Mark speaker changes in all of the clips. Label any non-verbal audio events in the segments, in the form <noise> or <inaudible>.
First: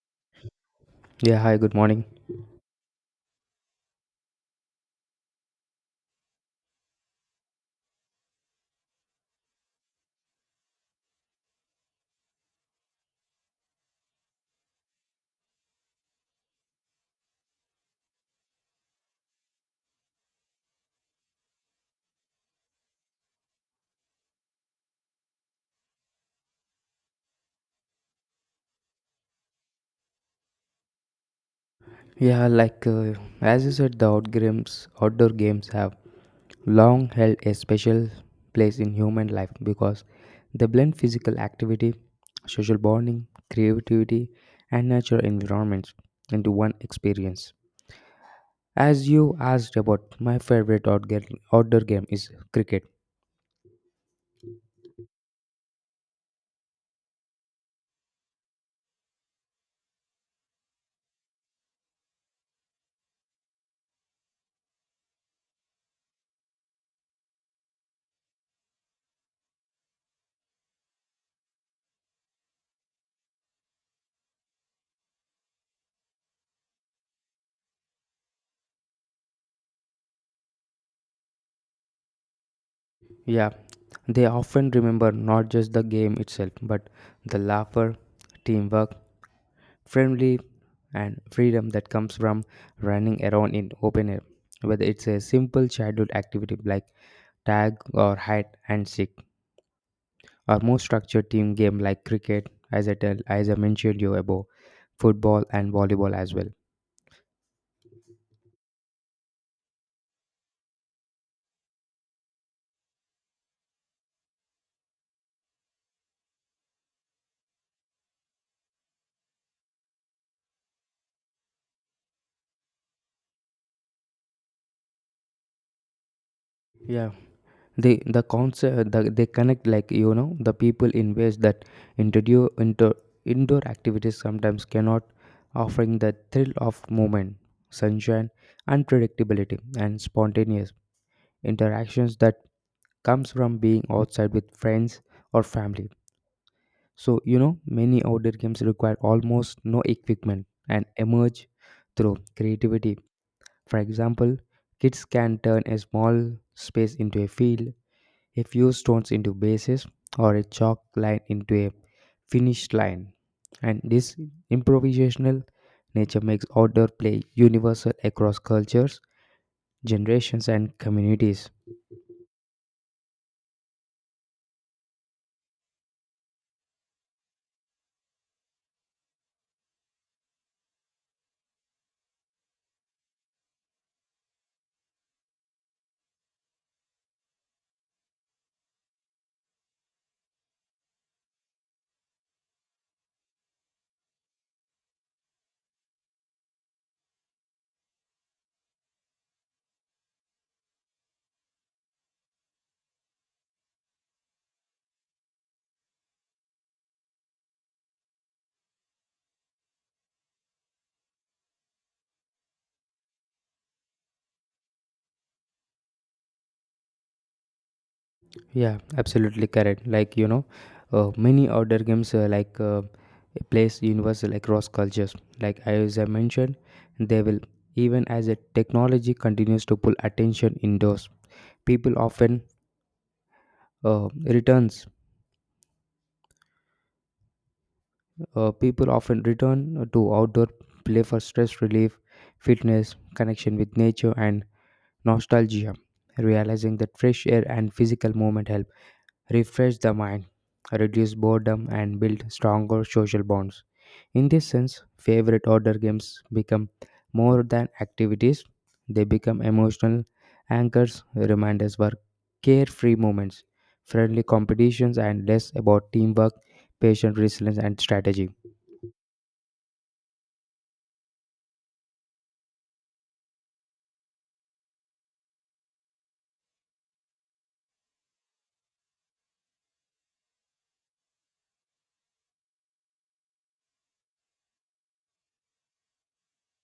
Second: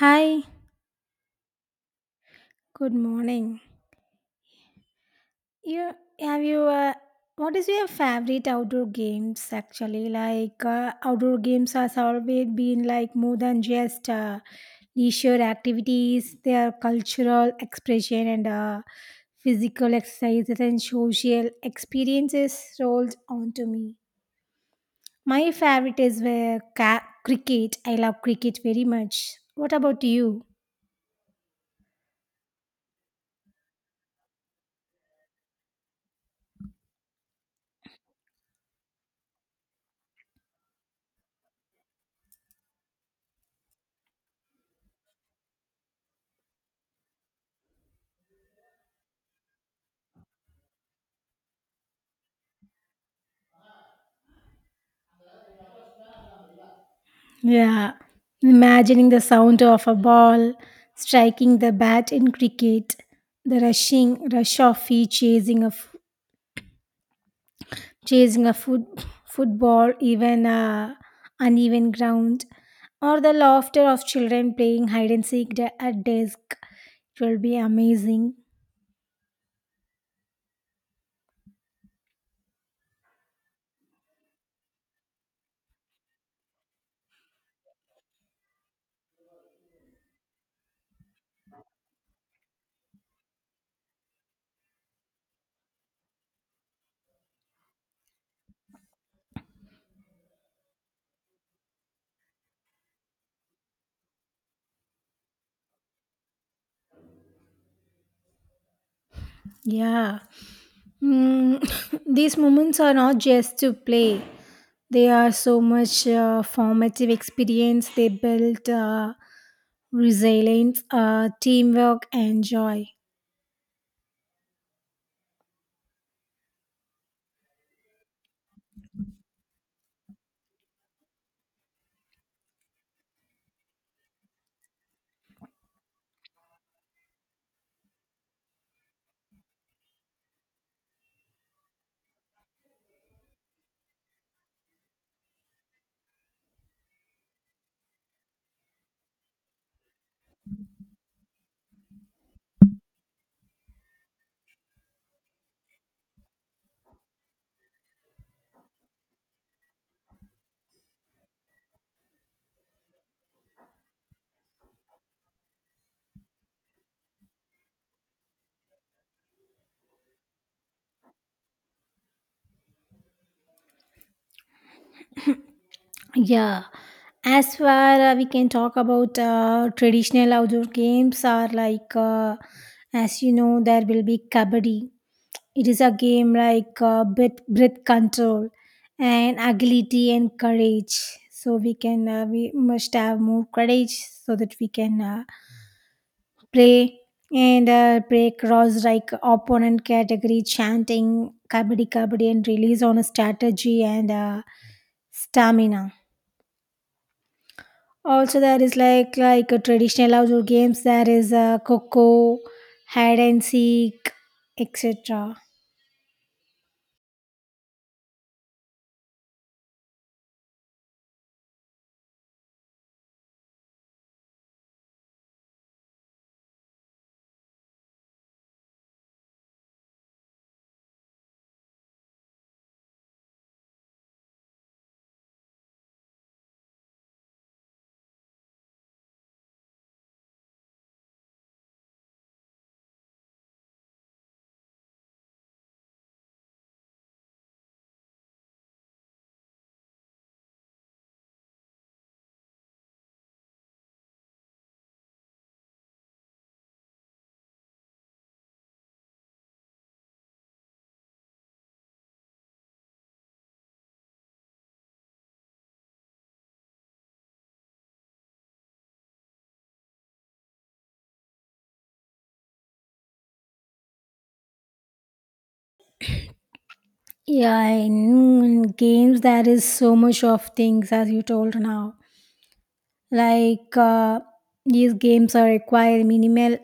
Speaker 1: Hi,
Speaker 2: Yeah, hi, good morning.
Speaker 1: good morning. You have you what is your favorite outdoor games actually? Outdoor games has always been like more than just leisure activities. They are cultural expression and physical exercises and social experiences rolled onto me. My favorite is cricket. I love cricket very much. What about you?
Speaker 2: Yeah, like, as you said, the outdoor games have long held a special place in human life because they blend physical activity, social bonding, creativity, and natural environments into one experience. As you asked about, my favorite outdoor game is cricket.
Speaker 1: Yeah, imagining the sound of a ball striking the bat in cricket, the rush of feet chasing a foot, football, even a uneven ground, or the laughter of children playing hide and seek at desk. It will be amazing.
Speaker 2: Yeah, they often remember not just the game itself, but the laughter, teamwork, friendly and freedom that comes from running around in open air, whether it's a simple childhood activity like tag or hide and seek, or more structured team game like cricket, as I mentioned you above, football and volleyball as well.
Speaker 1: Yeah. Mm, <laughs> these moments are not just to play. They are so much formative experience. They build resilience, teamwork, and joy.
Speaker 2: Yeah, they connect, like, the people in ways that introduce into indoor activities sometimes cannot, offering the thrill of movement, sunshine, unpredictability and spontaneous interactions that comes from being outside with friends or family. So, many outdoor games require almost no equipment and emerge through creativity. For example, kids can turn a small space into a field, a few stones into bases, or a chalk line into a finished line. And this improvisational nature makes outdoor play universal across cultures, generations, and communities.
Speaker 1: Yeah, as far we can talk about traditional outdoor games are like, as you know, there will be kabaddi. It is a game like breath control and agility and courage. So we must have more courage so that we can play and play cross like opponent category chanting kabaddi kabaddi and release on a strategy and stamina. Also, there is like a traditional outdoor games. There is coco, hide and seek, etc.
Speaker 2: Yeah, absolutely correct. Like, many outdoor games like plays universal across cultures. Like as I mentioned, they will even as a technology continues to pull attention indoors. People often returns. People often return to outdoor play for stress relief, fitness, connection with nature, and nostalgia. Realizing that fresh air and physical movement help refresh the mind, reduce boredom, and build stronger social bonds. In this sense, favorite order games become more than activities, they become emotional anchors, reminders for carefree moments, friendly competitions, and less about teamwork, patient resilience, and strategy.
Speaker 1: Yeah, in games there is so much of things as you told now. Like uh, these games are require minimal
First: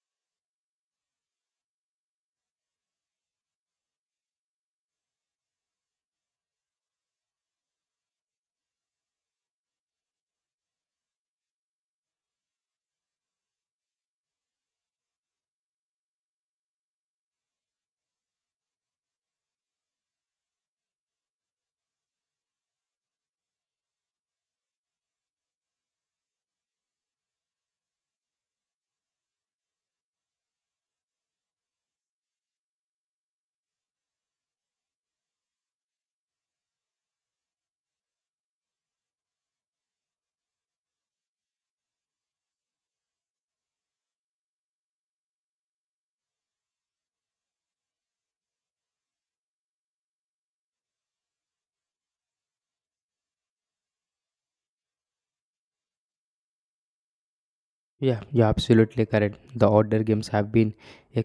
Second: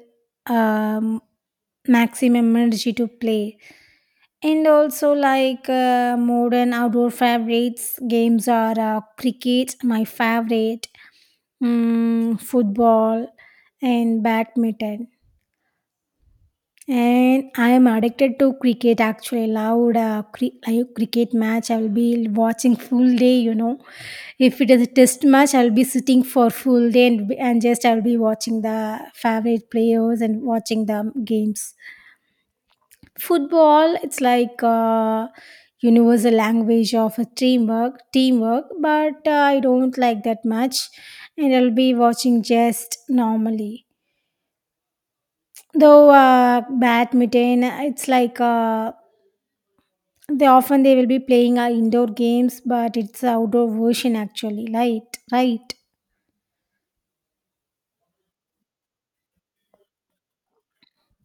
Speaker 1: um, maximum energy to play. And also, modern outdoor favorites, games are cricket, my favorite, mm, football, and badminton. And I am addicted to cricket actually. Loud cricket match, I will be watching full day, you know. If it is a test match, I will be sitting for full day and just I will be watching the favorite players and watching the games. Football it's like a universal language of a teamwork but I don't like that much, and I'll be watching just normally. Though badminton it's like they often they will be playing indoor games but it's outdoor version actually, right, right?
Speaker 2: Yeah, you're absolutely correct. The order games have been a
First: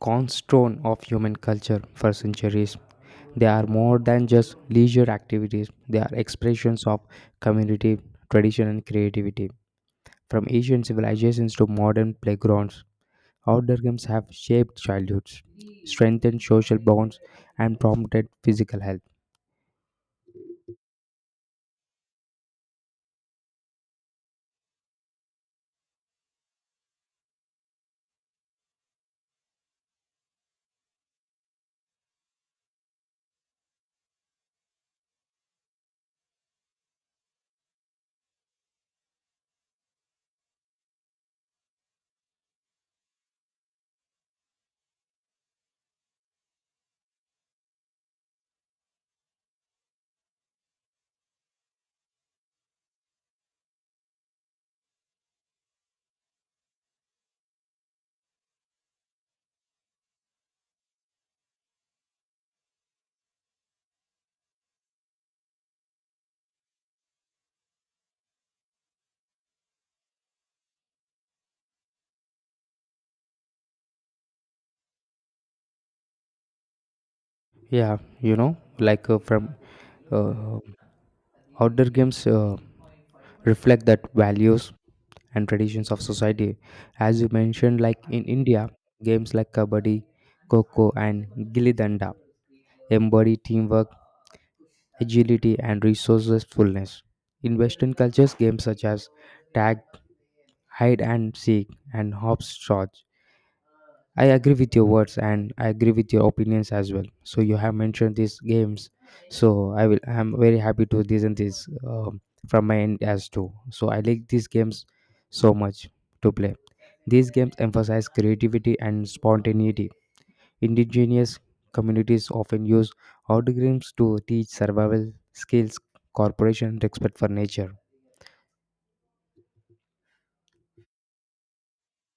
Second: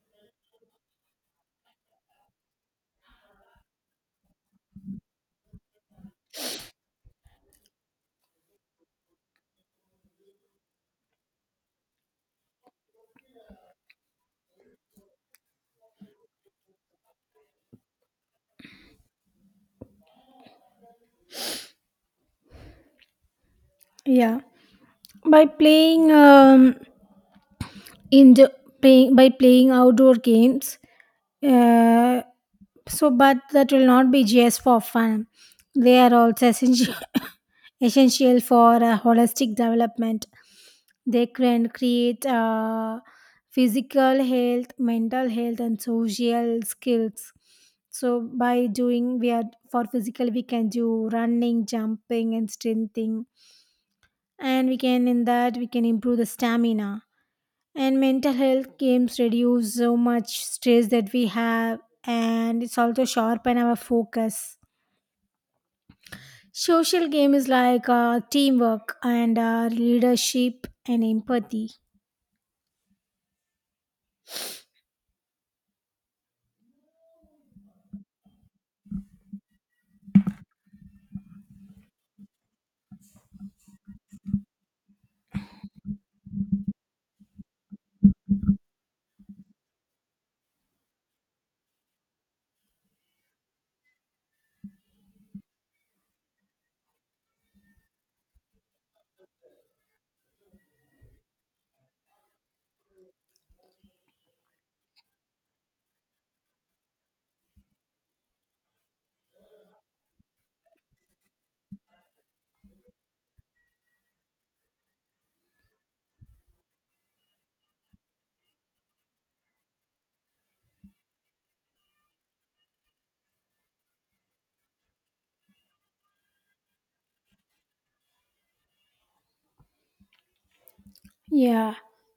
Speaker 2: cornerstone of human culture for centuries. They are more than just leisure activities, they are expressions of community, tradition, and creativity. From ancient civilizations to modern playgrounds, outdoor games have shaped childhoods, strengthened social bonds, and promoted physical health.
Speaker 1: Yeah, by playing in the playing by playing outdoor games uh, so, but that will not be just for fun. They are also essential, <laughs> <coughs> essential for holistic development. They can create physical health, mental health, and social skills. So, by doing, we are for physical, we can do running, jumping, and strengthening. And we can, in that, we can improve the stamina and mental health games reduce so much stress that we have, and it's also sharpen our focus. Social game is like teamwork and leadership and empathy.
Speaker 2: Yeah, like, from uh, outdoor games reflect that values and traditions of society. As you mentioned, like in India, games like kabaddi, kho and gilli danda embody teamwork, agility, and resourcefulness. In Western cultures, games such as tag, hide and seek, and hopscotch. I agree with your words and I agree with your opinions as well. So you have mentioned these games, so I'm very happy to listen this, from my end as too. So I like these games so much to play. These games emphasize creativity and spontaneity. Indigenous communities often use outdoor games to teach survival skills, cooperation, and respect for nature.
Speaker 1: Yeah,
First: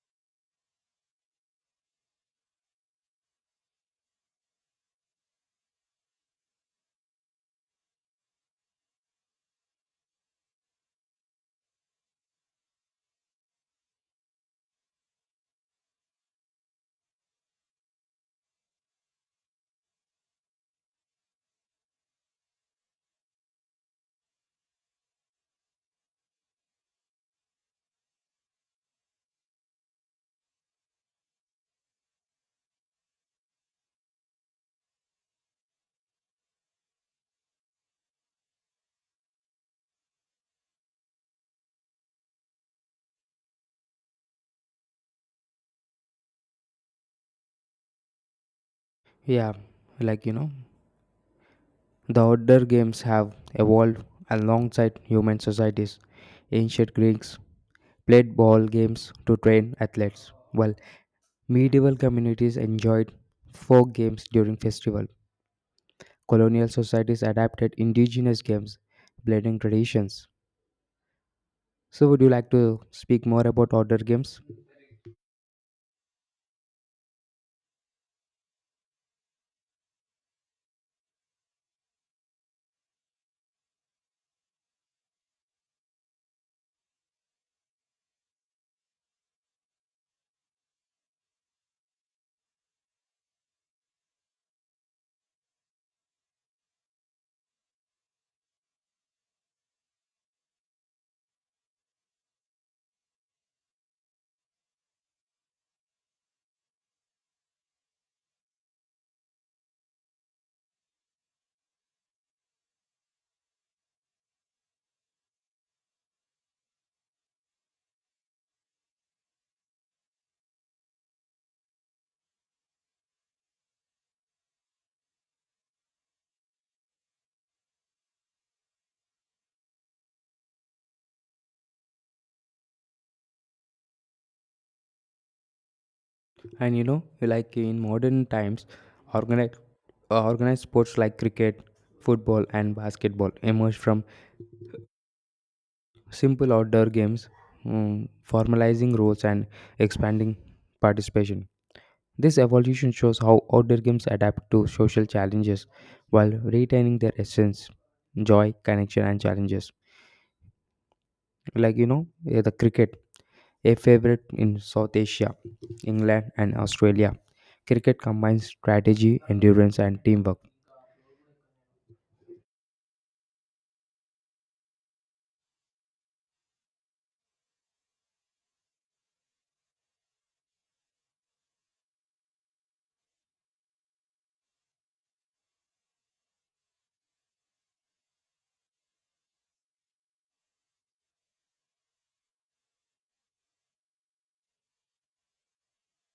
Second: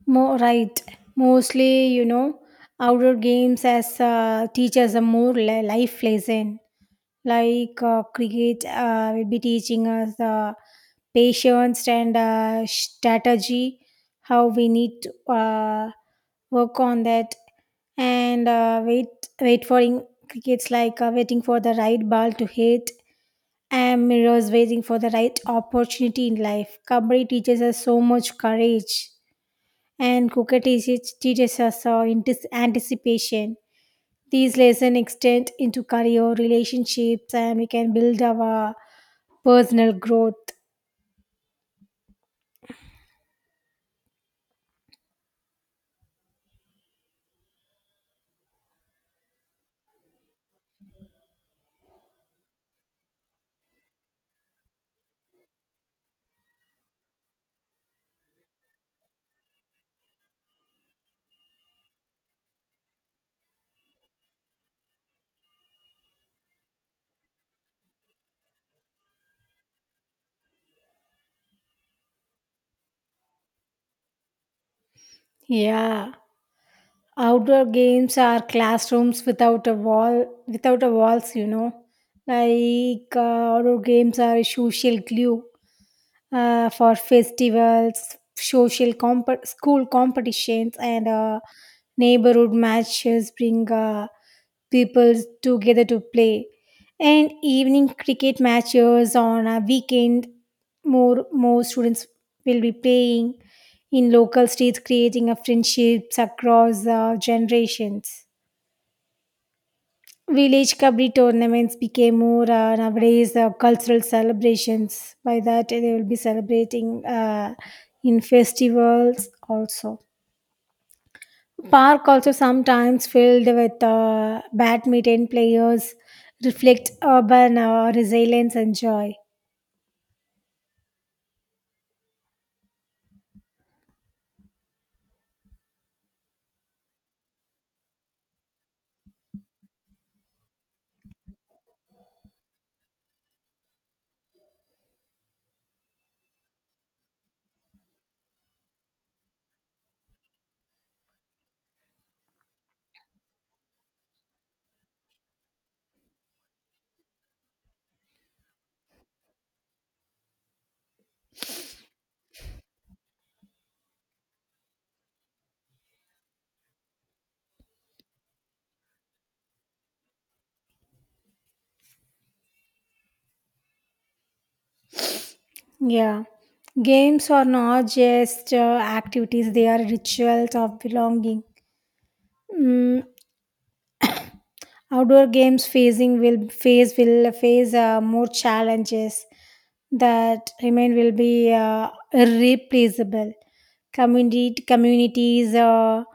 Speaker 1: more right. Mostly, you know, outdoor games as teachers are more life lesson. Cricket will be teaching us. Patience and strategy, how we need to work on that and wait for in crickets like waiting for the right ball to hit, and mirrors waiting for the right opportunity in life. Kabaddi teaches us so much courage, and cricket teaches us anticipation. These lessons extend into career relationships and we can build our personal growth.
Speaker 2: Yeah, like, the outdoor games have evolved alongside human societies. Ancient Greeks played ball games to train athletes, while medieval communities enjoyed folk games during festival. Colonial societies adapted indigenous games, blending traditions. So would you like to speak more about outdoor games?
Speaker 1: Yeah, outdoor games are classrooms without a wall, without a walls, you know. Like uh, outdoor games are a social glue for festivals, school competitions, and neighborhood matches bring people together to play. And evening cricket matches on a weekend, more students will be playing in local streets, creating a friendships across generations. Village kabaddi tournaments became more nowadays cultural celebrations. By that, they will be celebrating in festivals also. Park also sometimes filled with badminton players reflect urban resilience and joy.
Speaker 2: And you know, like in modern times, organized organized sports like cricket, football and basketball emerged from simple outdoor games, formalizing roles and expanding participation. This evolution shows how outdoor games adapt to social challenges while retaining their essence, joy, connection, and challenges. Like, the cricket, a favorite in South Asia, England, and Australia. Cricket combines strategy, endurance, and teamwork.
Speaker 1: Yeah. Games are not just activities, they are rituals of belonging. Mm, Outdoor games phasing will phase will face more challenges that remain will be irreplaceable. Community communities are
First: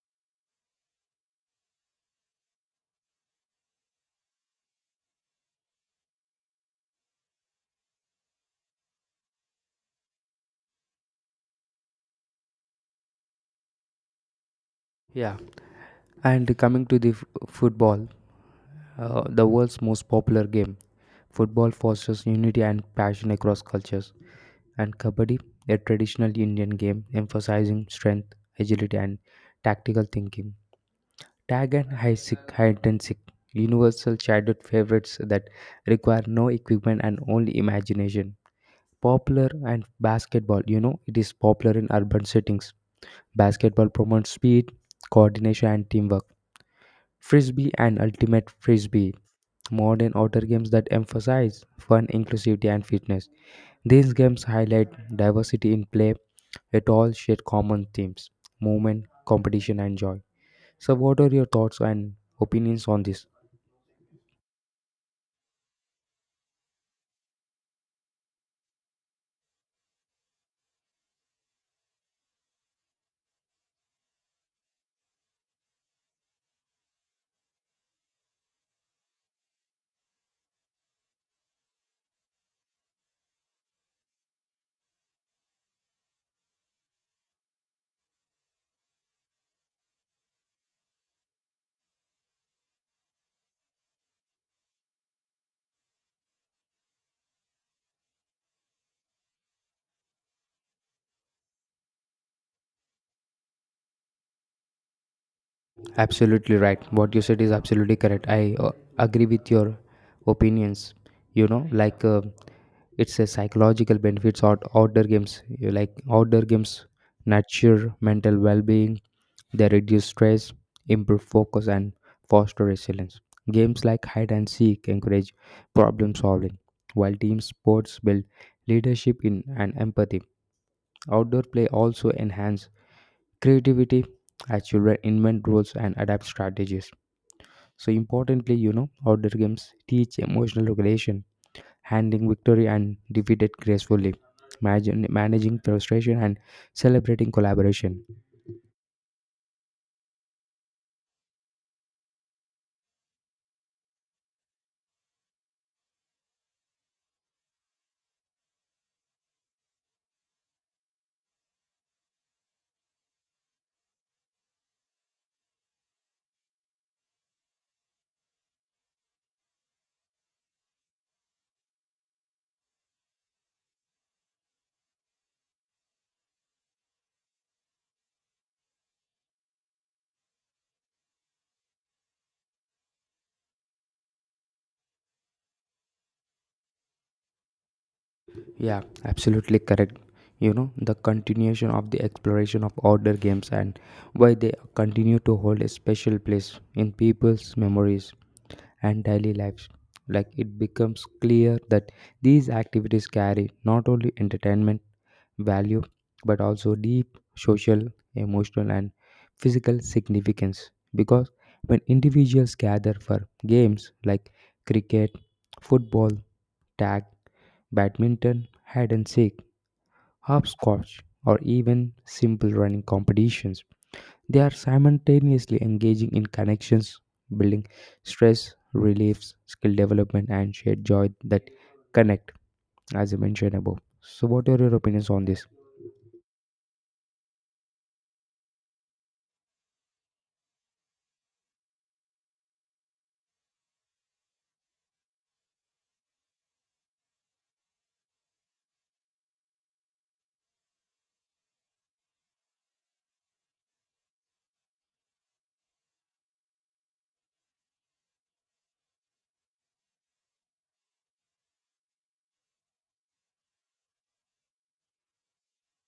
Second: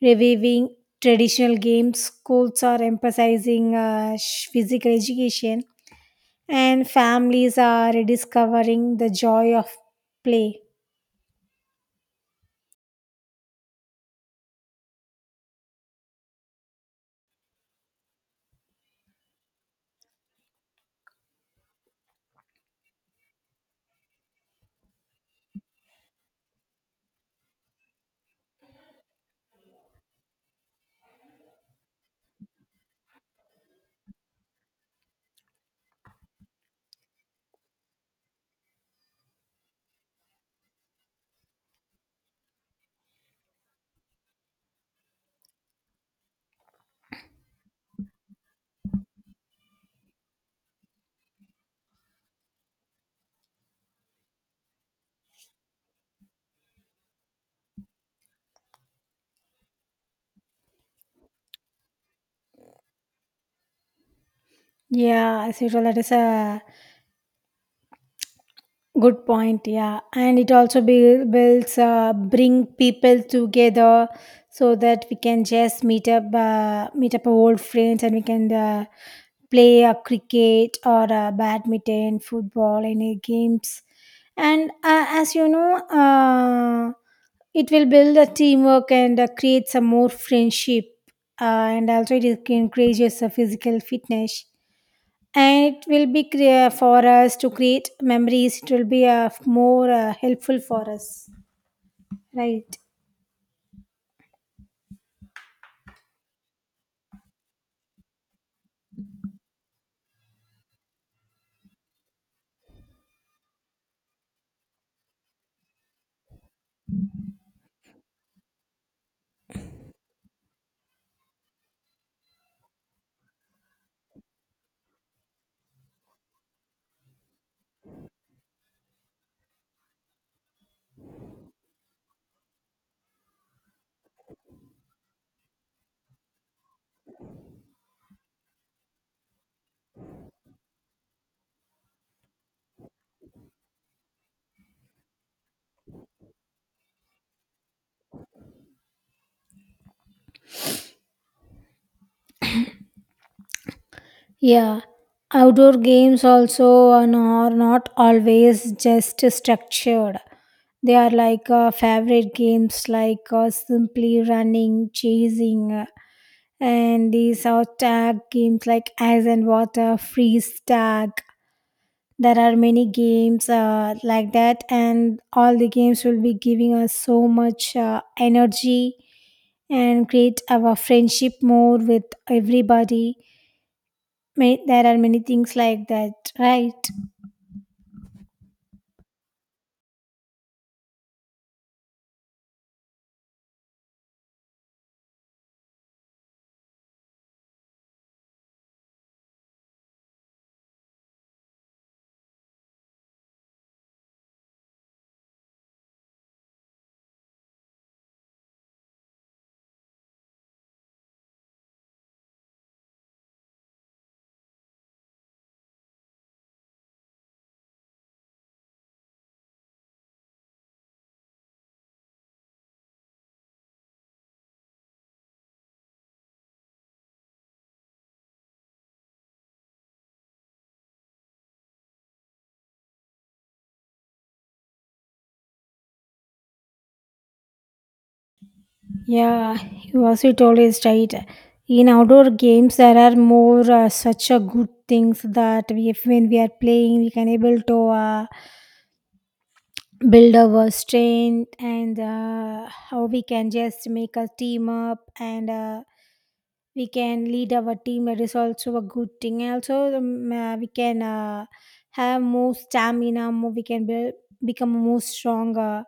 Speaker 1: reviving traditional games. Schools are emphasizing physical education, and families are rediscovering the joy of play.
Speaker 2: Yeah. And coming to the football, the world's most popular game. Football fosters unity and passion across cultures, and Kabaddi, a traditional Indian game emphasizing strength, agility, and tactical thinking. Tag and high sick, high intensic, universal childhood favorites that require no equipment and only imagination. Popular and basketball, you know, it is popular in urban settings. Basketball promotes speed, coordination, and teamwork. Frisbee and ultimate frisbee, modern outdoor games that emphasize fun, inclusivity, and fitness. These games highlight diversity in play, yet all share common themes, movement, competition, and joy. So, what are your thoughts and opinions on this?
Speaker 1: Yeah, as usual, that is a good point, yeah. And it also builds, bring people together so that we can just meet up our old friends and we can play a cricket or badminton, football, any games. And as you know, it will build a teamwork and create some more friendship. And also it encourages a physical fitness and it will be for us to create memories. It will be more helpful for us, right?
Speaker 2: Absolutely right. What you said is absolutely correct. I agree with your opinions. You know, like, it's a psychological benefits outdoor games. You like outdoor games nurture mental well-being. They reduce stress, improve focus, and foster resilience. Games like hide and seek encourage problem solving, while team sports build leadership in and empathy. Outdoor play also enhance creativity as children invent rules and adapt strategies. So importantly, you know, outdoor games teach emotional regulation, handling victory and defeat gracefully, managing frustration and celebrating collaboration.
Speaker 1: Yeah, outdoor games also are not always just structured. They are like favorite games like simply running, chasing, and these are tag games like ice and water, freeze tag, there are many games like that and all the games will be giving us so much energy and create our friendship more with everybody. May, there are many things like that, right?
Speaker 2: Yeah, absolutely correct. You know, the continuation of the exploration of outdoor games and why they continue to hold a special place in people's memories and daily lives. Like it becomes clear that these activities carry not only entertainment value but also deep social, emotional, and physical significance. Because when individuals gather for games like cricket, football, tag, badminton, hide and seek, hopscotch, or even simple running competitions. They are simultaneously engaging in connections, building stress, reliefs, skill development, and shared joy that connect, as I mentioned above. So, what are your opinions on this?
Speaker 1: Yeah, you also told is right. In outdoor games there are more such a good things that we, if when we are playing we can able to build our strength and how we can just make a team up and we can lead our team. That is also a good thing and also we can have more stamina more we can become more stronger,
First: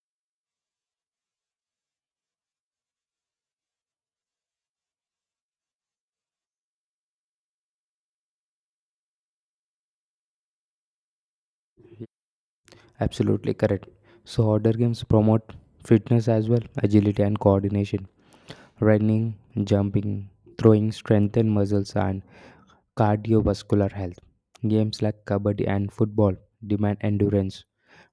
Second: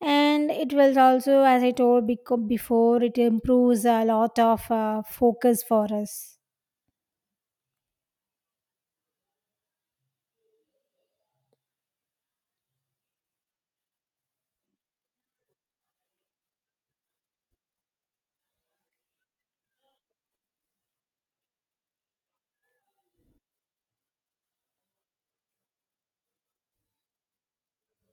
Speaker 1: and it will also as I told before it improves a lot of focus for us.
Speaker 2: Absolutely correct. So, outdoor games promote fitness as well, agility and coordination. Running, jumping, throwing strengthen muscles and cardiovascular health. Games like kabaddi and football demand endurance,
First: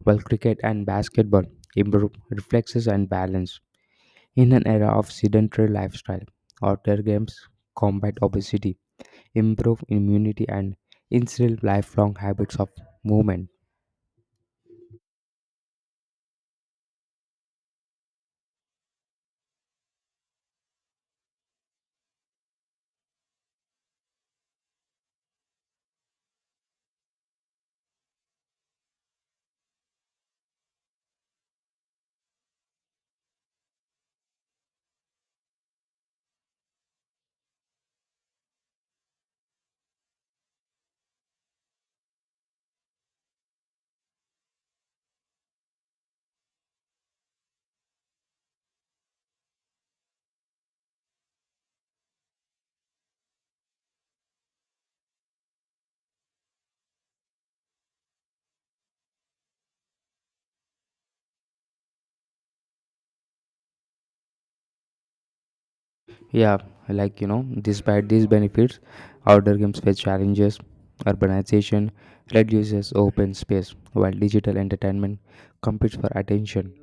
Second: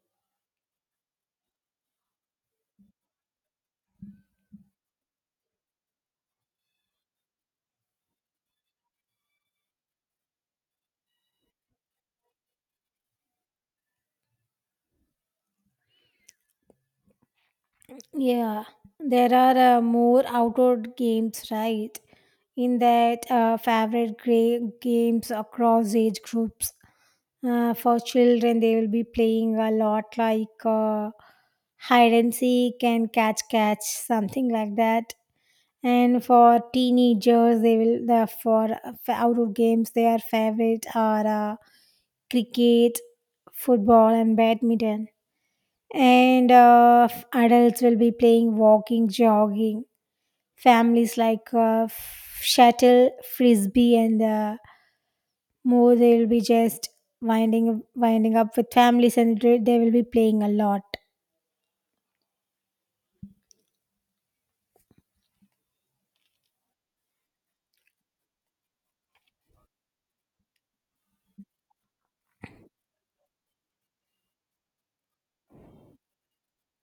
Speaker 2: while cricket and basketball improve reflexes and balance. In an era of sedentary lifestyle, outdoor games combat obesity, improve immunity, and instill lifelong habits of movement.
Speaker 1: Yeah, there are more outdoor games, right? In that, favorite games across age groups. For children, they will be playing a lot like hide and seek and catch catch, something like that. And for teenagers, they will the for outdoor games, their favorite are cricket, football, and badminton, and adults will be playing walking jogging. Families like shuttle frisbee and more they will be just winding up with families and they will be playing a lot.
Speaker 2: Yeah, like, despite these benefits, outdoor games face challenges. Urbanization reduces open space, while digital entertainment competes for attention,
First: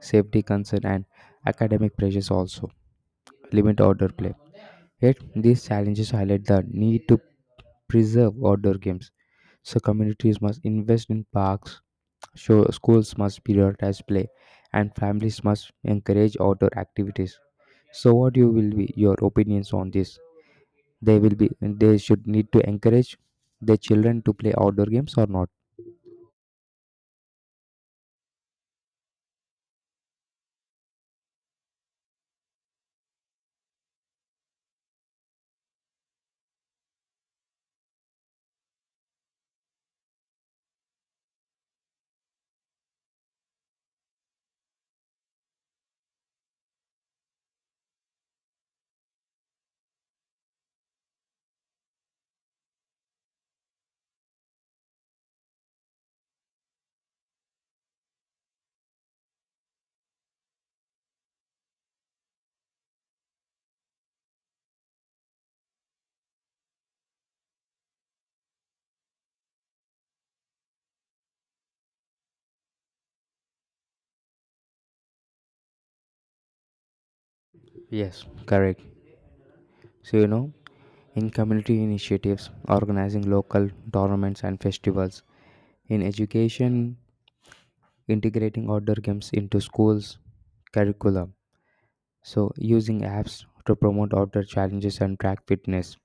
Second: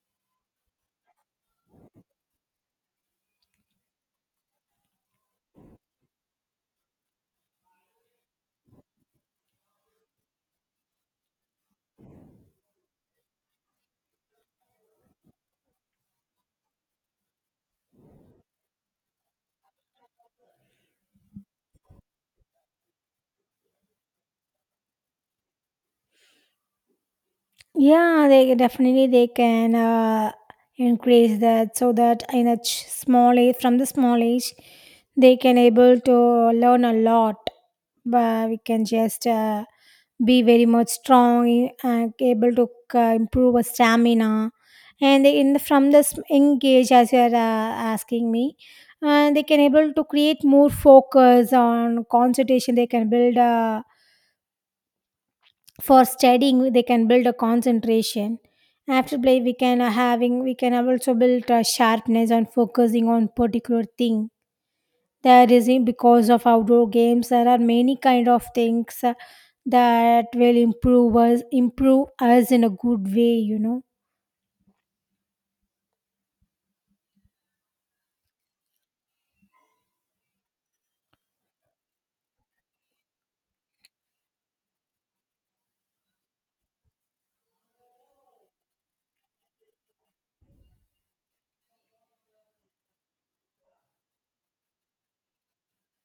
Speaker 2: safety concern, and academic pressures also limit outdoor play. Yet, these challenges highlight the need to preserve outdoor games. So, communities must invest in parks, schools must prioritize play, and families must encourage outdoor activities. So, what you will be your opinions on this? They will be, they should need to encourage their children to play outdoor games or not.
Speaker 1: Yeah, they definitely they can increase that so that in a small age, from the small age they can able to learn a lot. But we can just be very much strong, eh, and able to improve our stamina. And they, in the, from this engage as you are asking me, they can able to create more focus on concentration. They can build. For studying they can build a concentration. After play we can also build a sharpness on focusing on particular thing. There is because of outdoor games there are many kind of things that will improve us in a good way, you know.
Speaker 2: Yes, correct. So, in community initiatives, organizing local tournaments and festivals, in education, integrating outdoor games into schools curriculum, so using apps to promote outdoor challenges and track fitness,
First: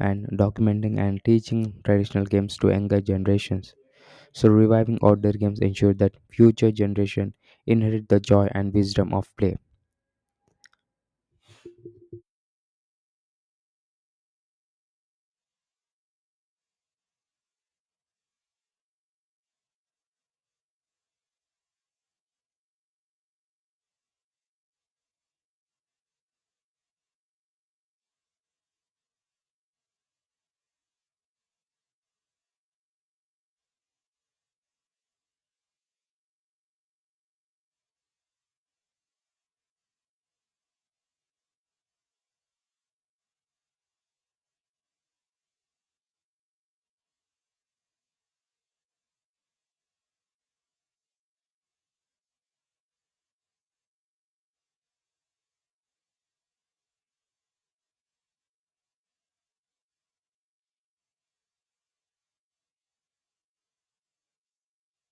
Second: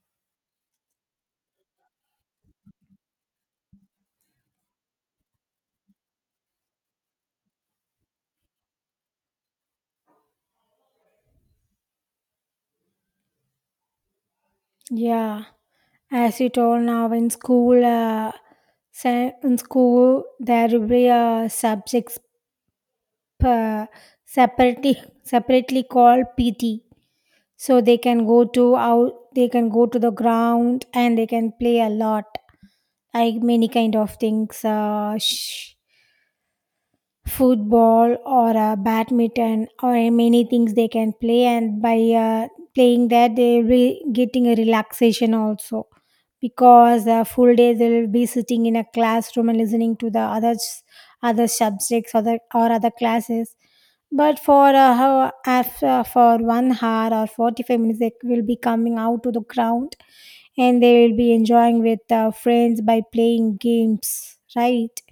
Speaker 2: and documenting and teaching traditional games to younger generations. So reviving outdoor games ensure that future generation inherit the joy and wisdom of play.
Speaker 1: Yeah, as you told now, in school in school there will be a subjects uh, separately, separately called PT, so they can go to out they can go to the ground and they can play a lot, like many kind of things football or badminton or many things they can play. And by playing that they will getting a relaxation also, because full day they will be sitting in a classroom and listening to the other subjects other or other classes. But for how after for 1 hour or 45 minutes they will be coming out to the ground and they will be enjoying with friends by playing games, right?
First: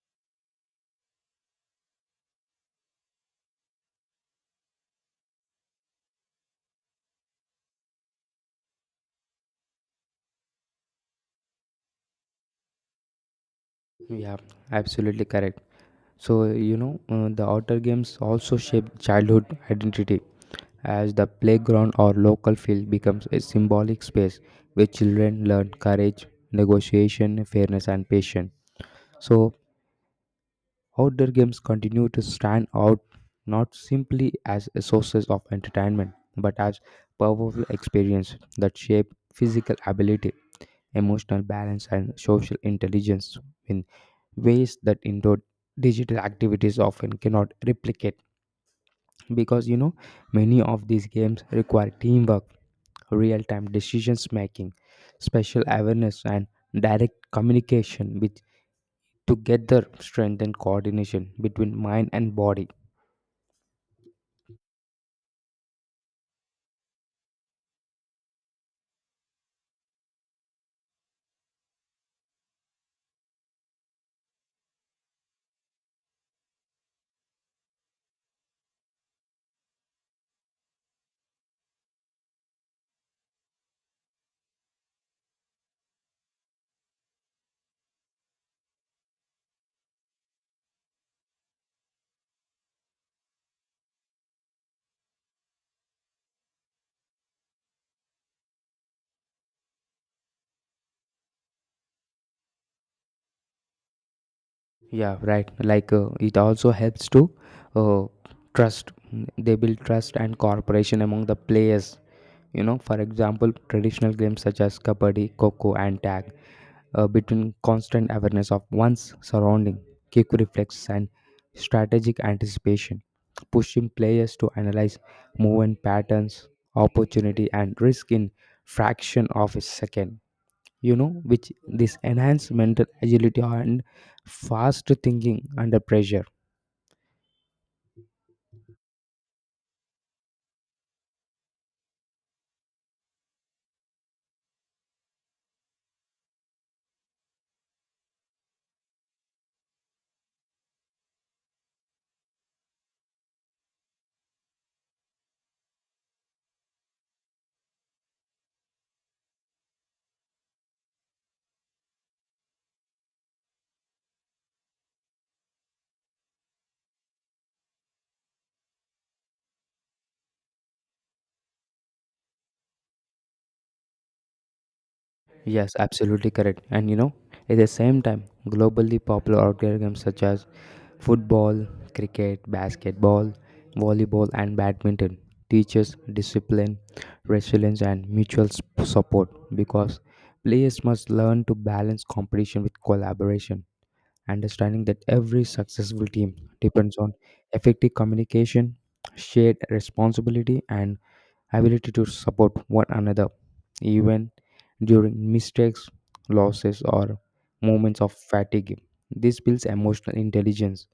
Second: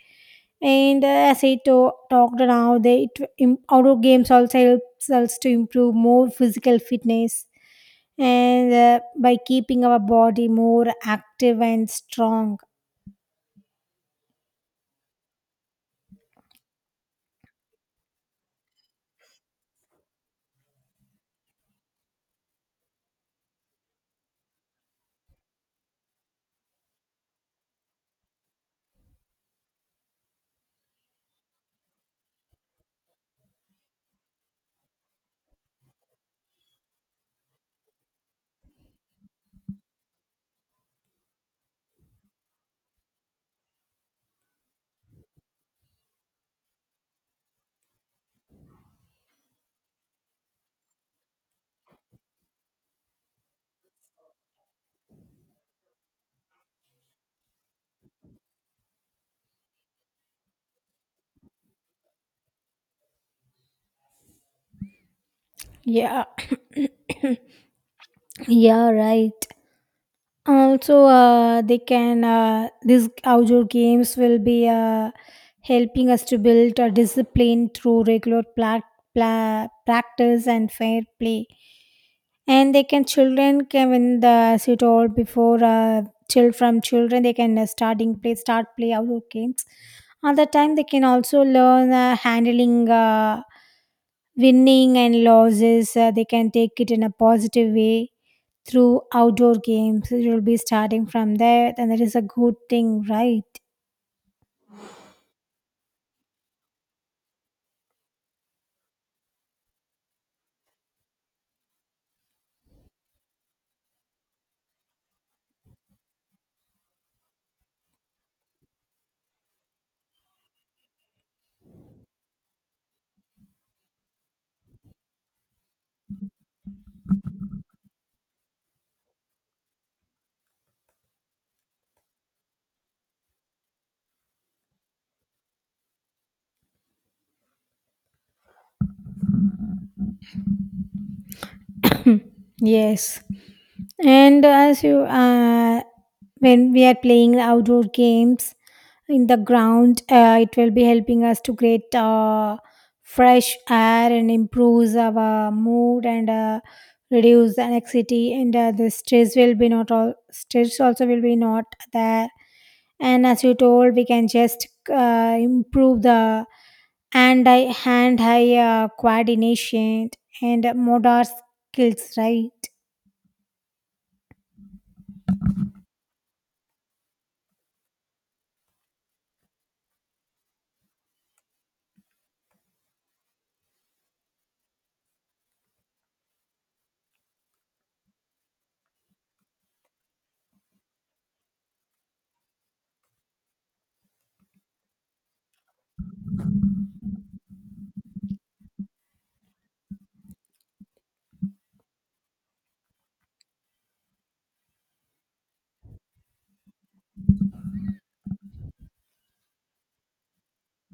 Speaker 1: And as I talked now, they it, outdoor games also helps us to improve more physical fitness, and by keeping our body more active and strong.
Speaker 2: Yeah, absolutely correct. So, the outdoor games also shape childhood identity, as the playground or local field becomes a symbolic space where children learn courage, negotiation, fairness, and patience. So, outdoor games continue to stand out not simply as a sources of entertainment but as powerful experience that shape physical ability, emotional balance, and social intelligence in ways that indoor digital activities often cannot replicate. Because you know many of these games require teamwork, real time decisions making, spatial awareness, and direct communication, which together strengthen coordination between mind and body.
Speaker 1: Yeah, <coughs> yeah, right. Also, they can these outdoor games will be helping us to build a discipline through regular practice and fair play. And they can children can when the sit all before children they can start play outdoor games. Other time they can also learn handling. Winning and losses they can take it in a positive way through outdoor games. You'll be starting from that, and that is a good thing, right?
Speaker 2: Yeah, right, like, it also helps to uh, trust, they build trust and cooperation among the players. You know, for example, traditional games such as kabaddi, coco and tag, between constant awareness of one's surrounding, quick reflex and strategic anticipation, pushing players to analyze movement patterns, opportunity and risk in fraction of a second. You know which this enhance mental agility and fast thinking under pressure.
Speaker 1: <coughs> Yes. And as you, when we are playing outdoor games, in the ground it will be helping us to create fresh air and improves our mood and reduce the anxiety and the stress will be not, all stress also will be not there. And as you told we can just improve the hand eye coordination and motor skills, right?
Speaker 2: Yes, absolutely correct. And you know, at the same time, globally popular outdoor games such as football, cricket, basketball, volleyball and badminton teaches discipline, resilience and mutual support, because players must learn to balance competition with collaboration, understanding that every successful team depends on effective communication, shared responsibility, and ability to support one another, even during mistakes, losses, or moments of fatigue. This builds emotional intelligence,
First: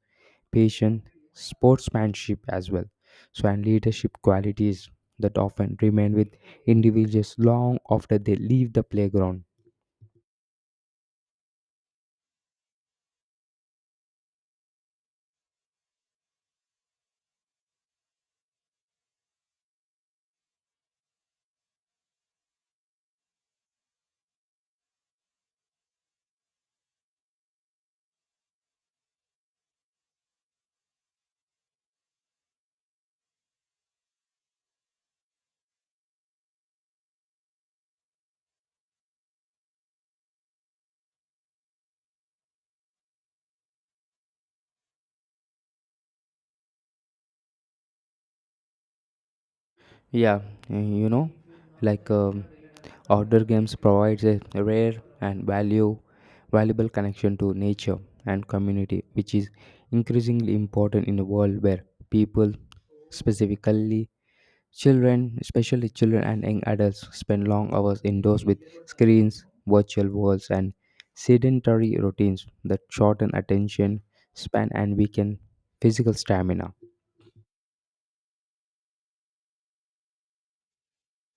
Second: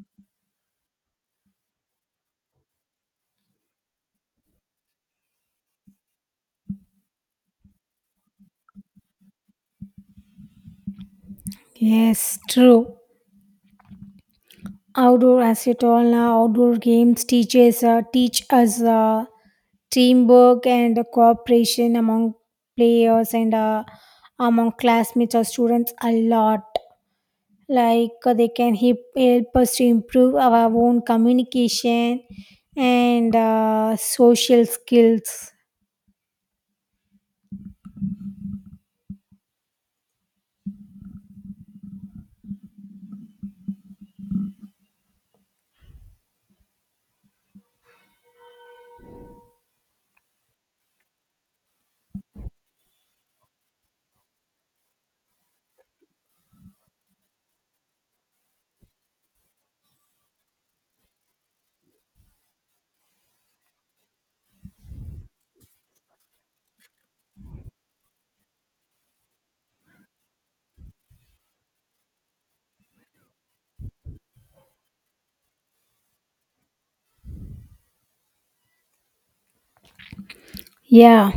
Speaker 2: patience, sportsmanship as well, so and leadership qualities that often remain with individuals long after they leave the playground.
Speaker 1: Yes, true. Outdoor, as you told now, outdoor games teaches teach us teamwork and cooperation among players and among classmates or students a lot like they can help us to improve our own communication and social skills.
Speaker 2: Yeah, you know, like. Outdoor games provides a rare and value valuable connection to nature and community, which is increasingly important in a world where people, specifically children, especially children and young adults, spend long hours indoors with screens, virtual worlds, and sedentary routines that shorten attention span and weaken physical stamina.
Speaker 1: Yeah.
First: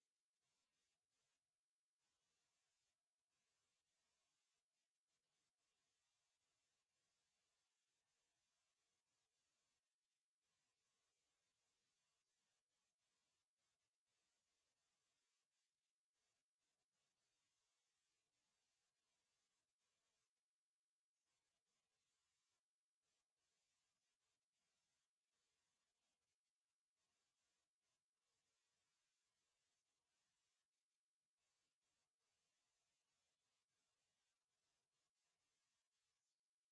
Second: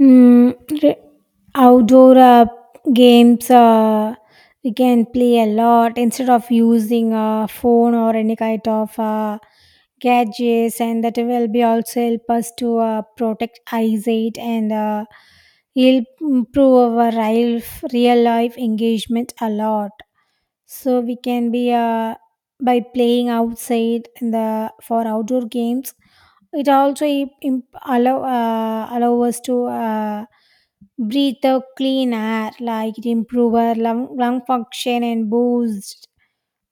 Speaker 1: Mm, re- outdoor games we can play a lot instead of using a phone or any kind of gadgets, and that will be also help us to protect eyesight and help improve our real life engagement a lot. So we can be by playing outside in the for outdoor games, it also allow allow us to breathe the clean air, like it improve our lung function, and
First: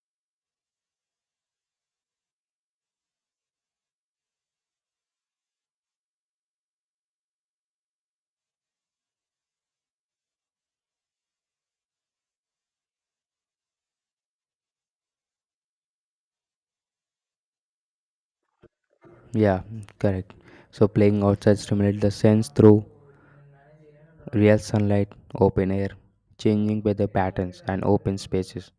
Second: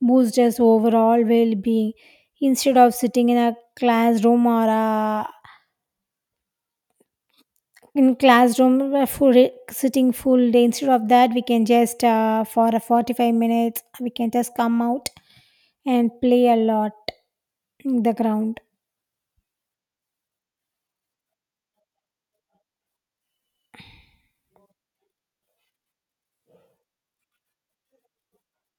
Speaker 1: boost us overall well-being instead of sitting in a classroom or a in classroom for sitting full day. Instead of that, we can just for a 45 minutes we can just come out and play a lot in the ground.
Speaker 2: Yeah, correct. So playing outside stimulates the sense through real sunlight, open air, changing weather patterns, and open spaces,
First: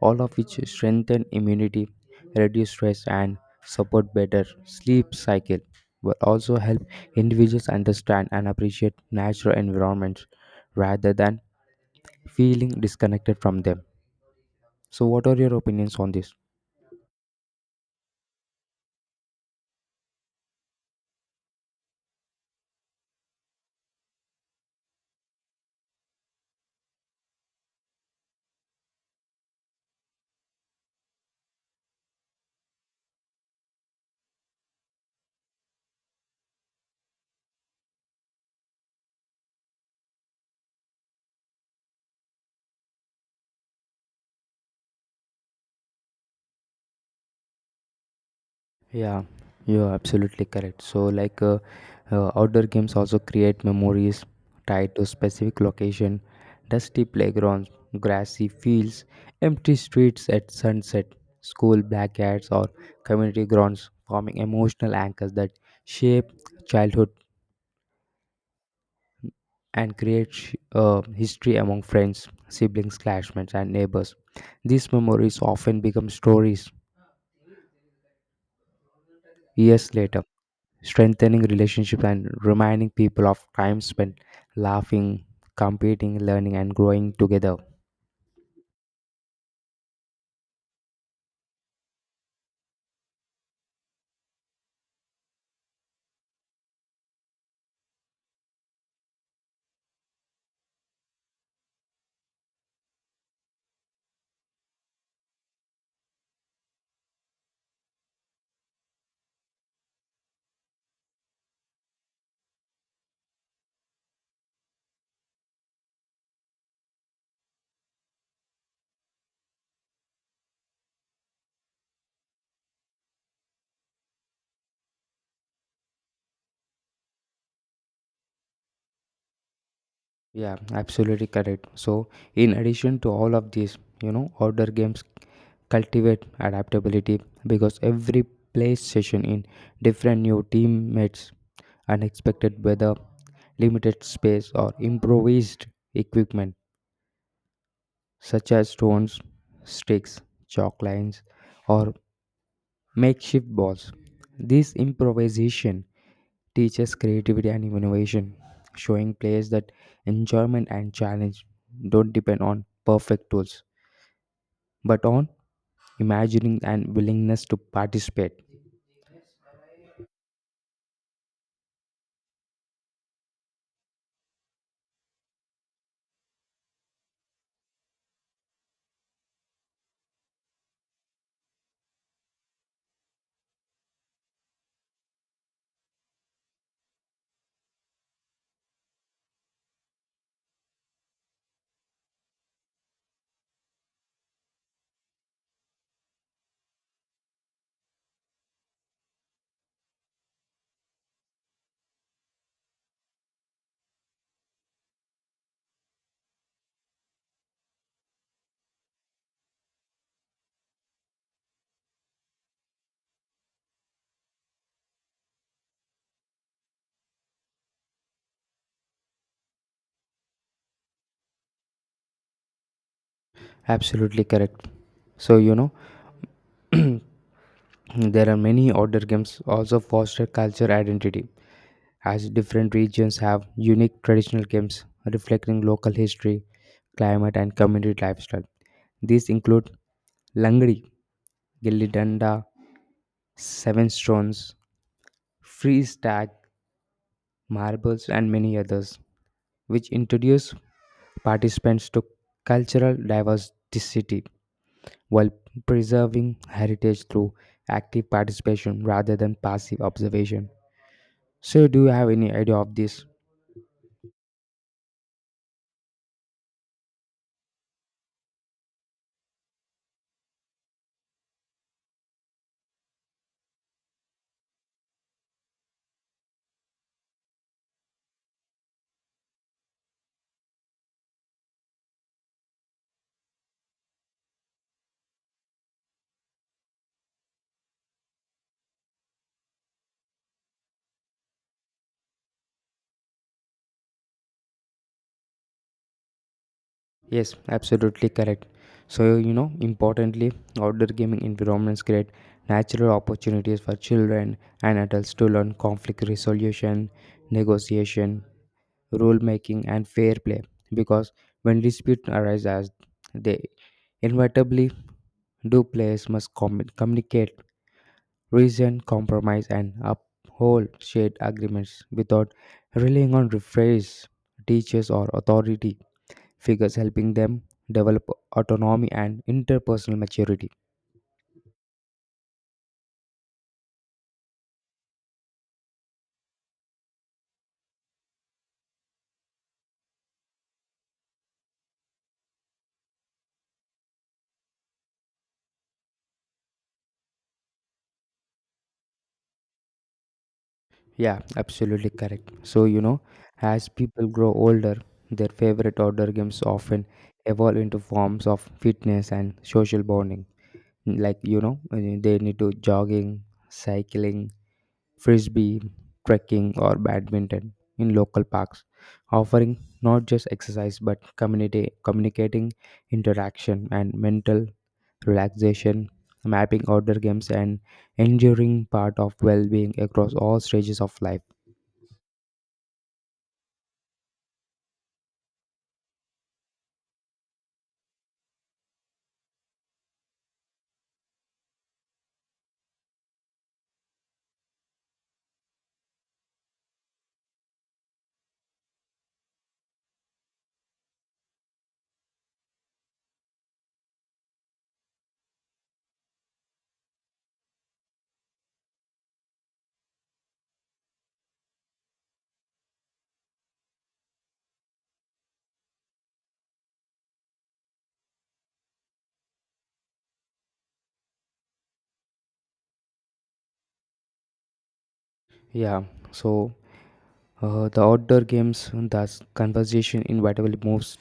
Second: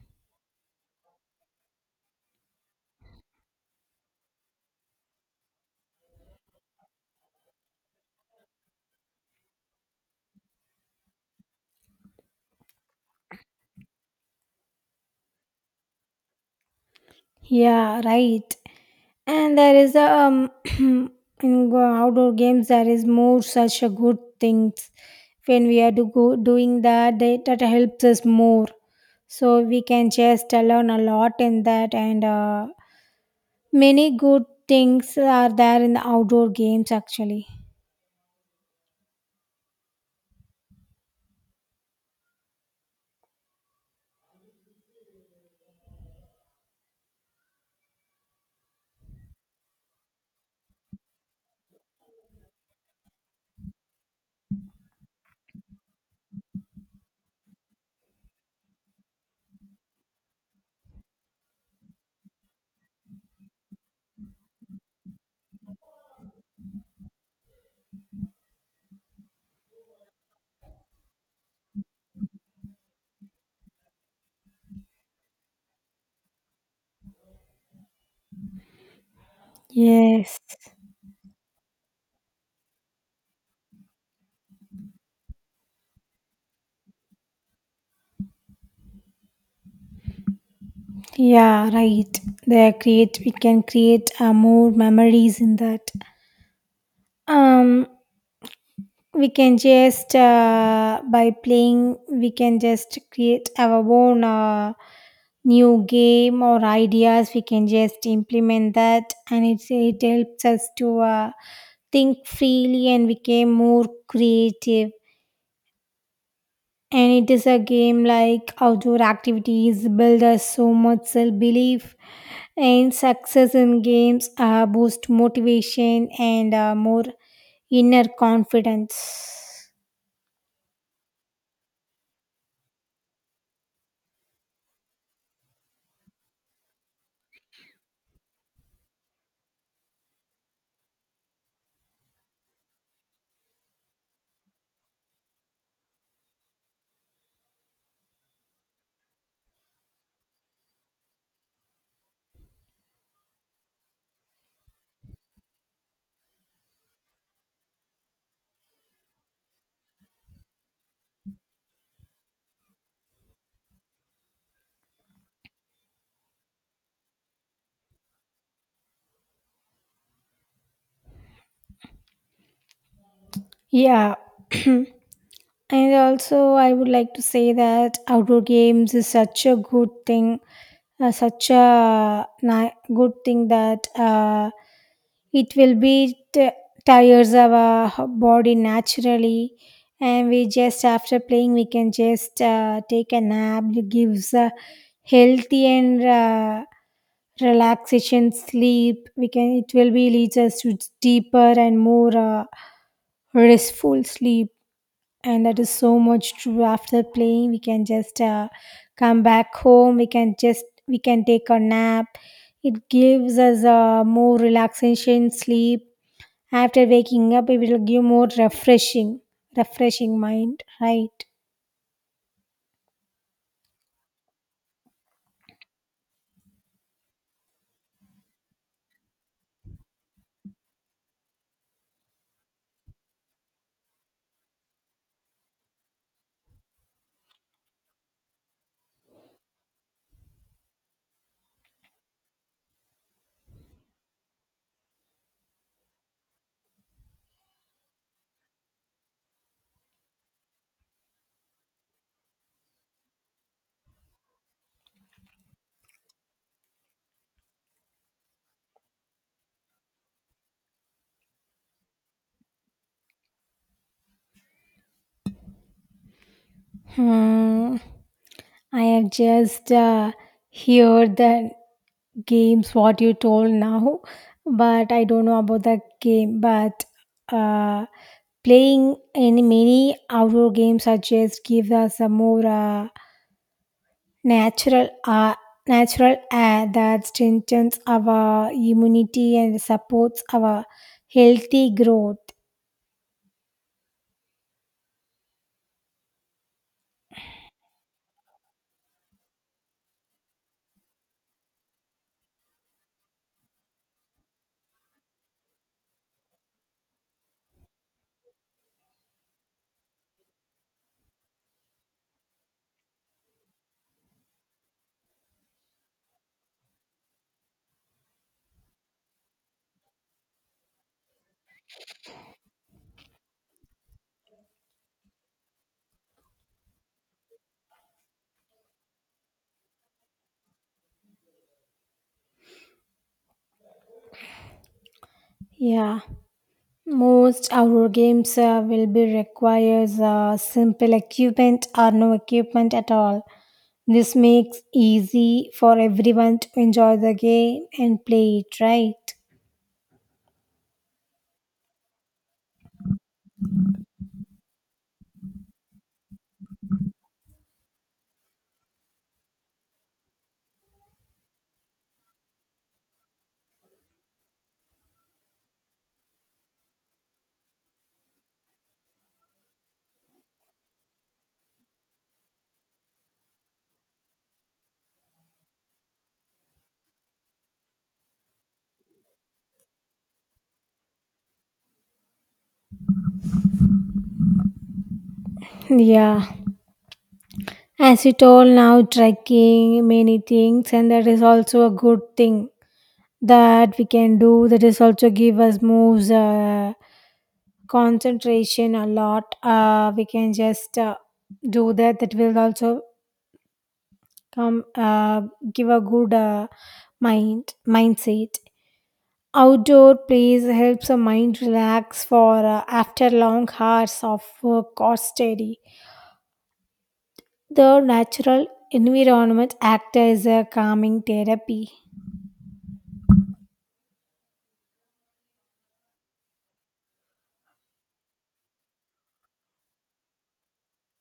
Speaker 2: all of which strengthen immunity, reduce stress, and support better sleep cycle, will also help individuals understand and appreciate natural environments rather than feeling disconnected from them. So, what are your opinions on this?
Speaker 1: Yeah, right. And there is a <clears throat> outdoor games there is more such a good things. When we are doing that helps us more. So we can just learn a lot in that, and many good things are there in the outdoor games actually.
Speaker 2: Yeah, you're absolutely correct. So, like, outdoor games also create memories tied to specific location, dusty playgrounds, grassy fields, empty streets at sunset, school blackouts, or community grounds, forming emotional anchors that shape childhood and create history among friends, siblings, classmates, and neighbors. These memories often become stories years later,
Speaker 1: Yes.
Speaker 2: strengthening relationship and reminding people of time spent laughing, competing, learning, and growing together.
Speaker 1: Yeah, right. They create. We can create more memories in that. Um, we can just by playing we can just create our own new game or ideas, we can just implement that, and it helps us to think freely and become more creative. And it is a game, like outdoor activities build us so much self-belief, and success in games boost motivation and more inner confidence.
Speaker 2: Yeah, absolutely correct. So in addition to all of these, you know, outdoor games cultivate adaptability because every play session in different new teammates, unexpected weather, limited space, or improvised equipment such as stones, sticks, chalk lines, or makeshift balls. This improvisation teaches creativity and innovation, showing players that enjoyment and challenge don't depend on perfect tools, but on imagining and willingness to participate.
Speaker 1: Yeah. <clears throat> And also, I would like to say that outdoor games is such a good thing, such a good thing that it will be tires our body naturally, and we just after playing we can just take a nap. It gives a healthy and relaxation sleep. We can it will be leads us to deeper and more restful sleep. And that is so much true, after playing we can just come back home, we can take a nap. It gives us a more relaxation sleep. After waking up, it will give more refreshing mind, right?
Speaker 2: Absolutely correct. So, you know, there are many outdoor games also foster culture identity, as different regions have unique traditional games reflecting local history, climate, and community lifestyle. These include Langdi, gilli danda, seven stones, freeze tag, marbles, and many others, which introduce participants to cultural diversity while preserving heritage through active participation rather than passive observation. So, do you have any idea of this?
Speaker 1: Hmm. I have just heard the games what you told now, but I don't know about the game, but uh, playing in many outdoor games such just give us a more natural uh, natural air that strengthens our immunity and supports our healthy growth.
Speaker 2: Yes, absolutely correct. So, you know, importantly, outdoor gaming environments create natural opportunities for children and adults to learn conflict resolution, negotiation, rule making, and fair play, because when disputes arise, as they inevitably do, players must communicate, reason, compromise, and uphold shared agreements without relying on referees, teachers, or authority figures, helping them develop autonomy and interpersonal maturity.
Speaker 1: Yeah, most outdoor games will be requires simple equipment or no equipment at all. This makes easy for everyone to enjoy the game and play it right.
Speaker 2: Yeah, absolutely correct. So, you know, as people grow older, their favorite outdoor games often evolve into forms of fitness and social bonding, like, you know, they need to jogging, cycling, frisbee, trekking, or badminton in local parks, offering not just exercise but community communicating, interaction, and mental relaxation, mapping outdoor games and enduring part of well-being across all stages of life.
Speaker 1: Yeah. As you told now, trekking many things, and that is also a good thing that we can do. That is also give us moves, concentration a lot. We can just do that. That will also come give a good mindset. Outdoor plays helps a mind relax for after long hours of work or study. The natural environment act as a calming therapy.
Speaker 2: Yeah, so the outdoor games thus conversation inevitably moves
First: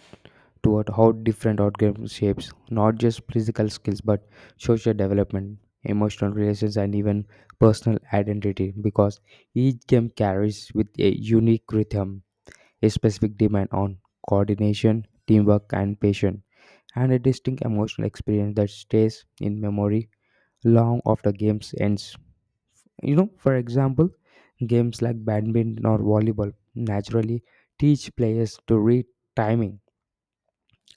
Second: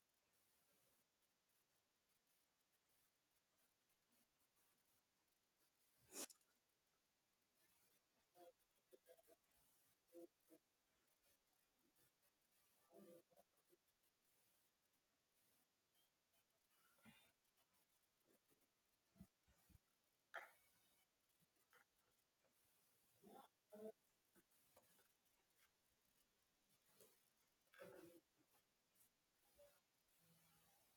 Speaker 2: toward how different art games shapes not just physical skills but social development, emotional relations, and even personal identity, because each game carries with a unique rhythm, a specific demand on coordination, teamwork, and patience, and a distinct emotional experience that stays in memory long after games ends. You know, for example, games like badminton or volleyball naturally teach players to read timing,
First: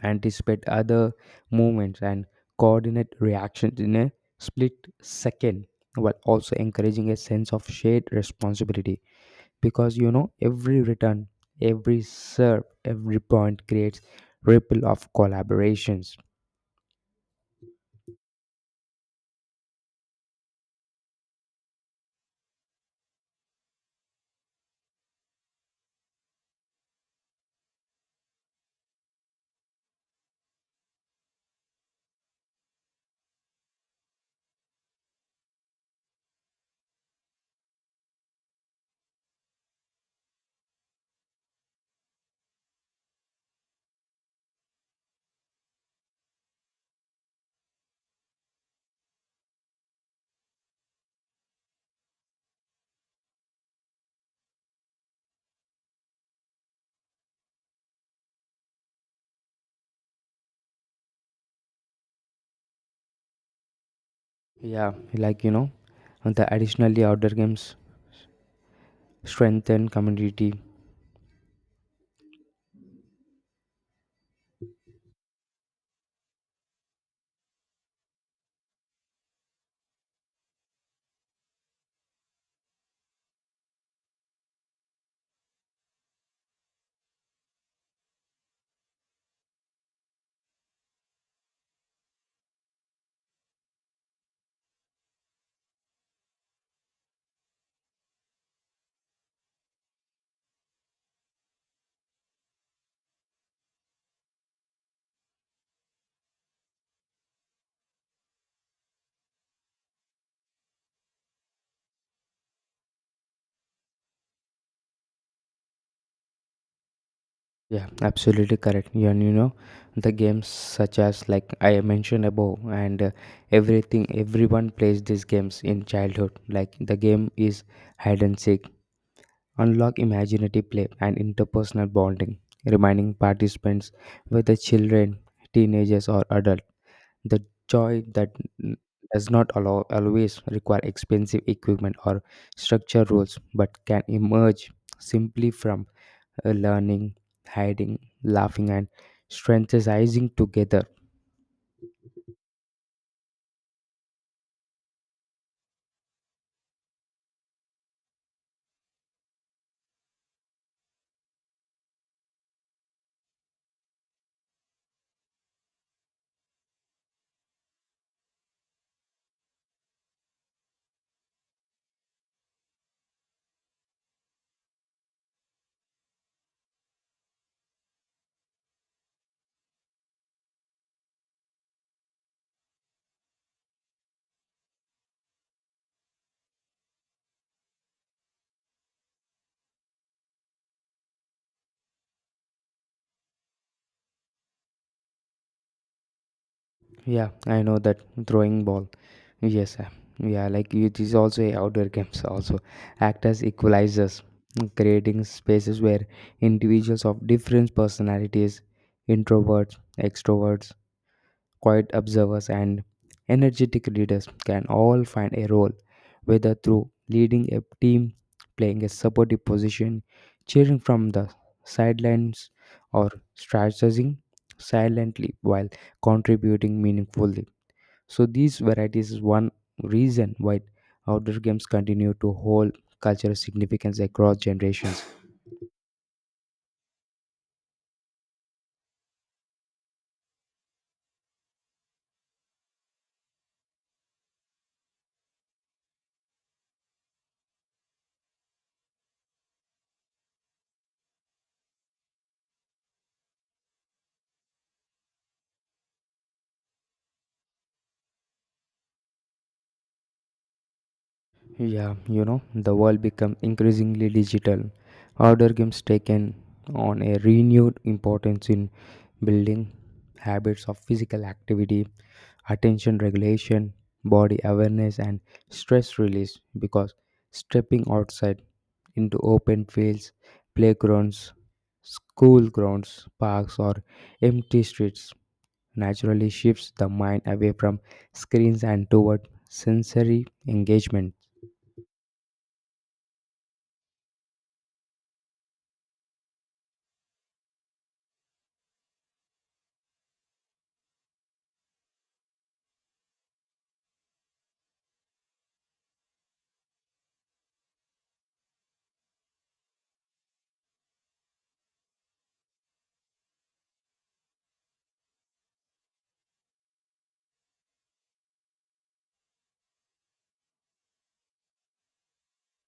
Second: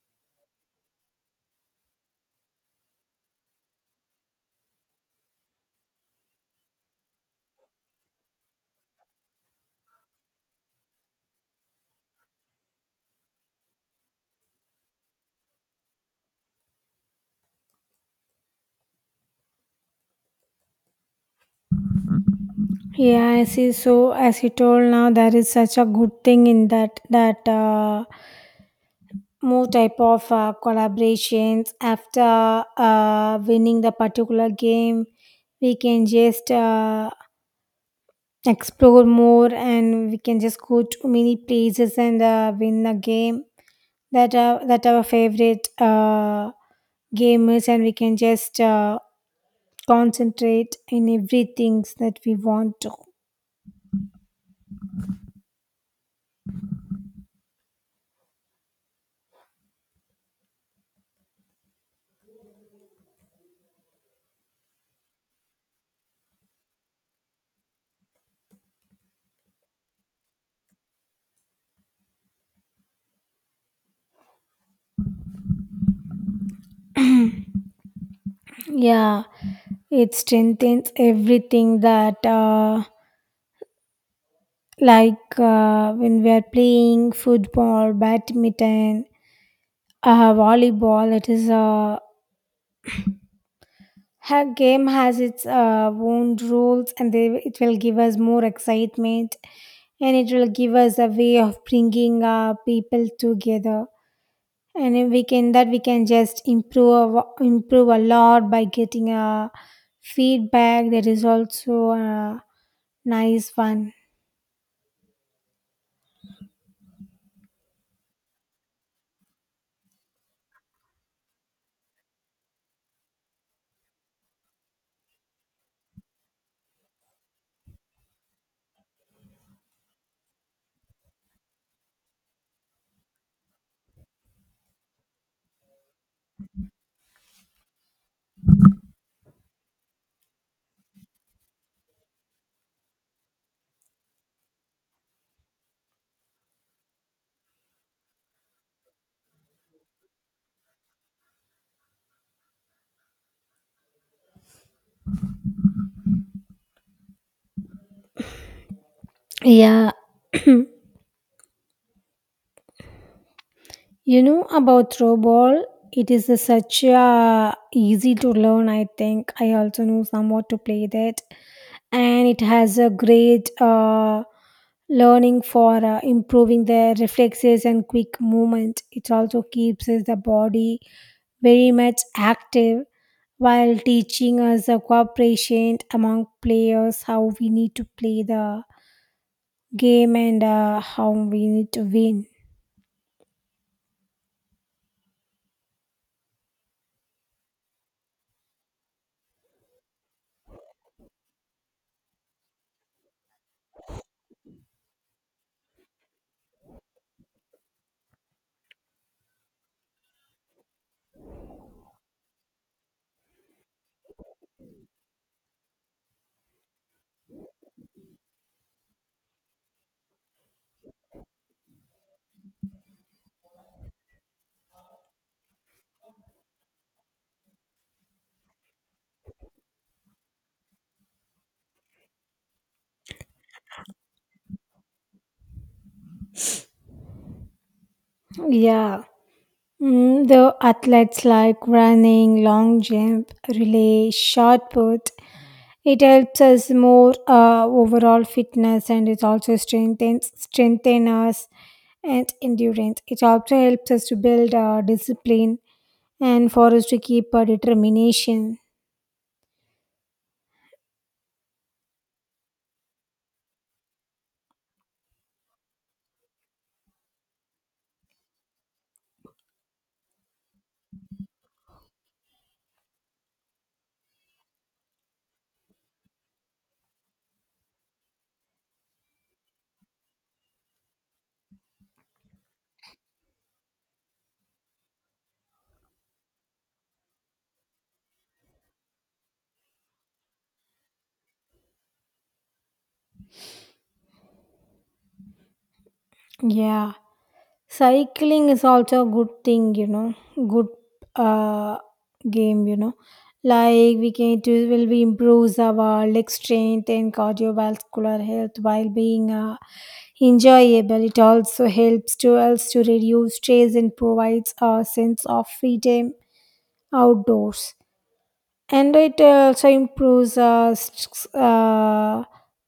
Speaker 2: anticipate other movements, and coordinate reactions in a split second, while also encouraging a sense of shared responsibility, because, you know, every return, every serve, every point creates ripple of collaborations.
Speaker 1: Yeah, I see. So, as you told now, there is such a good thing in that that more type of collaborations after winning the particular game, we can just explore more, and we can just go to many places and win a game that that our favorite game is, and we can just concentrate in everything that we want to.
Speaker 2: Yeah, like, you know, and the additionally outdoor games strengthen community.
Speaker 1: Yeah. It strengthens everything that, like when we are playing football, badminton, volleyball, it is a game has its own rules, and it will give us more excitement, and it will give us a way of bringing people together. And if we can that we can just improve a lot by getting a feedback. That is also a nice one.
Speaker 2: Yeah, absolutely correct. Yeah, and you know, the games such as like I mentioned above, and everything everyone plays these games in childhood. Like the game is hide and seek, unlock imaginative play and interpersonal bonding, reminding participants whether children, teenagers, or adults. The joy that n- does not allow, always require expensive equipment or structure rules, but can emerge simply from learning, hiding, laughing, and strategizing together.
Speaker 1: Yeah. <clears throat> You know about throw ball. It is a such a easy to learn. I think I also know somewhat to play that, and it has a great learning for improving the reflexes and quick movement. It also keeps us the body very much active while teaching us the cooperation among players, how we need to play the game and how we need to win.
Speaker 2: Yeah, I know that throwing ball. Yes, yeah, like it is also a outdoor games also act as equalizers, creating spaces where individuals of different personalities, introverts, extroverts, quiet observers, and energetic leaders can all find a role, whether through leading a team, playing a supportive position, cheering from the sidelines, or strategizing silently while contributing meaningfully. So these varieties is one reason why outdoor games continue to hold cultural significance across generations.
Speaker 1: Yeah. Mm, the athletes like running, long jump, relay, shot put. It helps us more overall fitness, and it also strengthen us and endurance. It also helps us to build our discipline and for us to keep our determination.
Speaker 2: Yeah, you know, the world become increasingly digital. Outdoor games taken on a renewed importance in building habits of physical activity, attention regulation, body awareness, and stress release, because stepping outside into open fields, playgrounds, school grounds, parks, or empty streets naturally shifts the mind away from screens and toward sensory engagement.
Speaker 1: Yeah. Cycling is also a good thing, you know, good uh, game, you know. Like we can it will be improves our leg strength and cardiovascular health while being enjoyable. It also helps to us to reduce stress and provides a sense of freedom outdoors. And it also improves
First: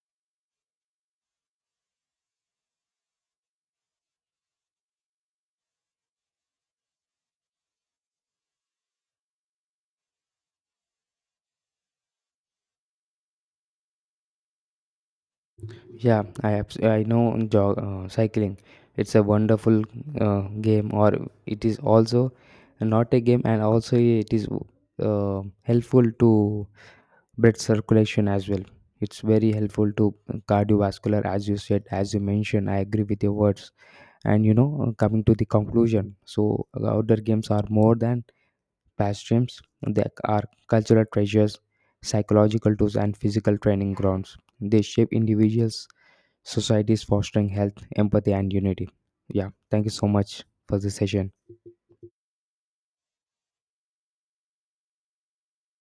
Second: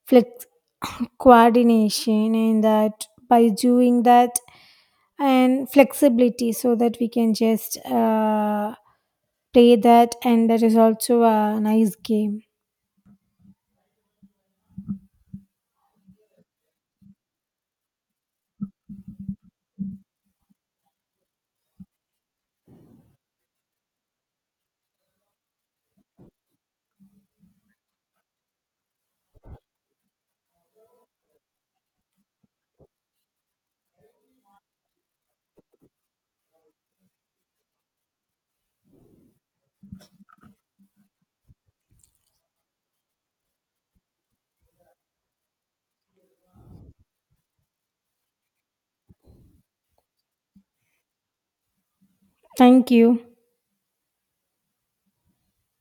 Speaker 1: flex- <coughs> coordination, and that by doing that and flexibility, so that we can just play that, and that is also a nice game.
Speaker 2: Yeah, I know jog, cycling. It's a wonderful uh, game, or it is also not a game, and also it is helpful to blood circulation as well. It's very helpful to cardiovascular, as you said, as you mentioned. I agree with your words. And you know, coming to the conclusion, so outdoor games are more than pastimes. They are cultural treasures, psychological tools, and physical training grounds. They shape individuals, societies, fostering health, empathy, and unity. Yeah, thank you so much for this session.
Speaker 1: Thank you.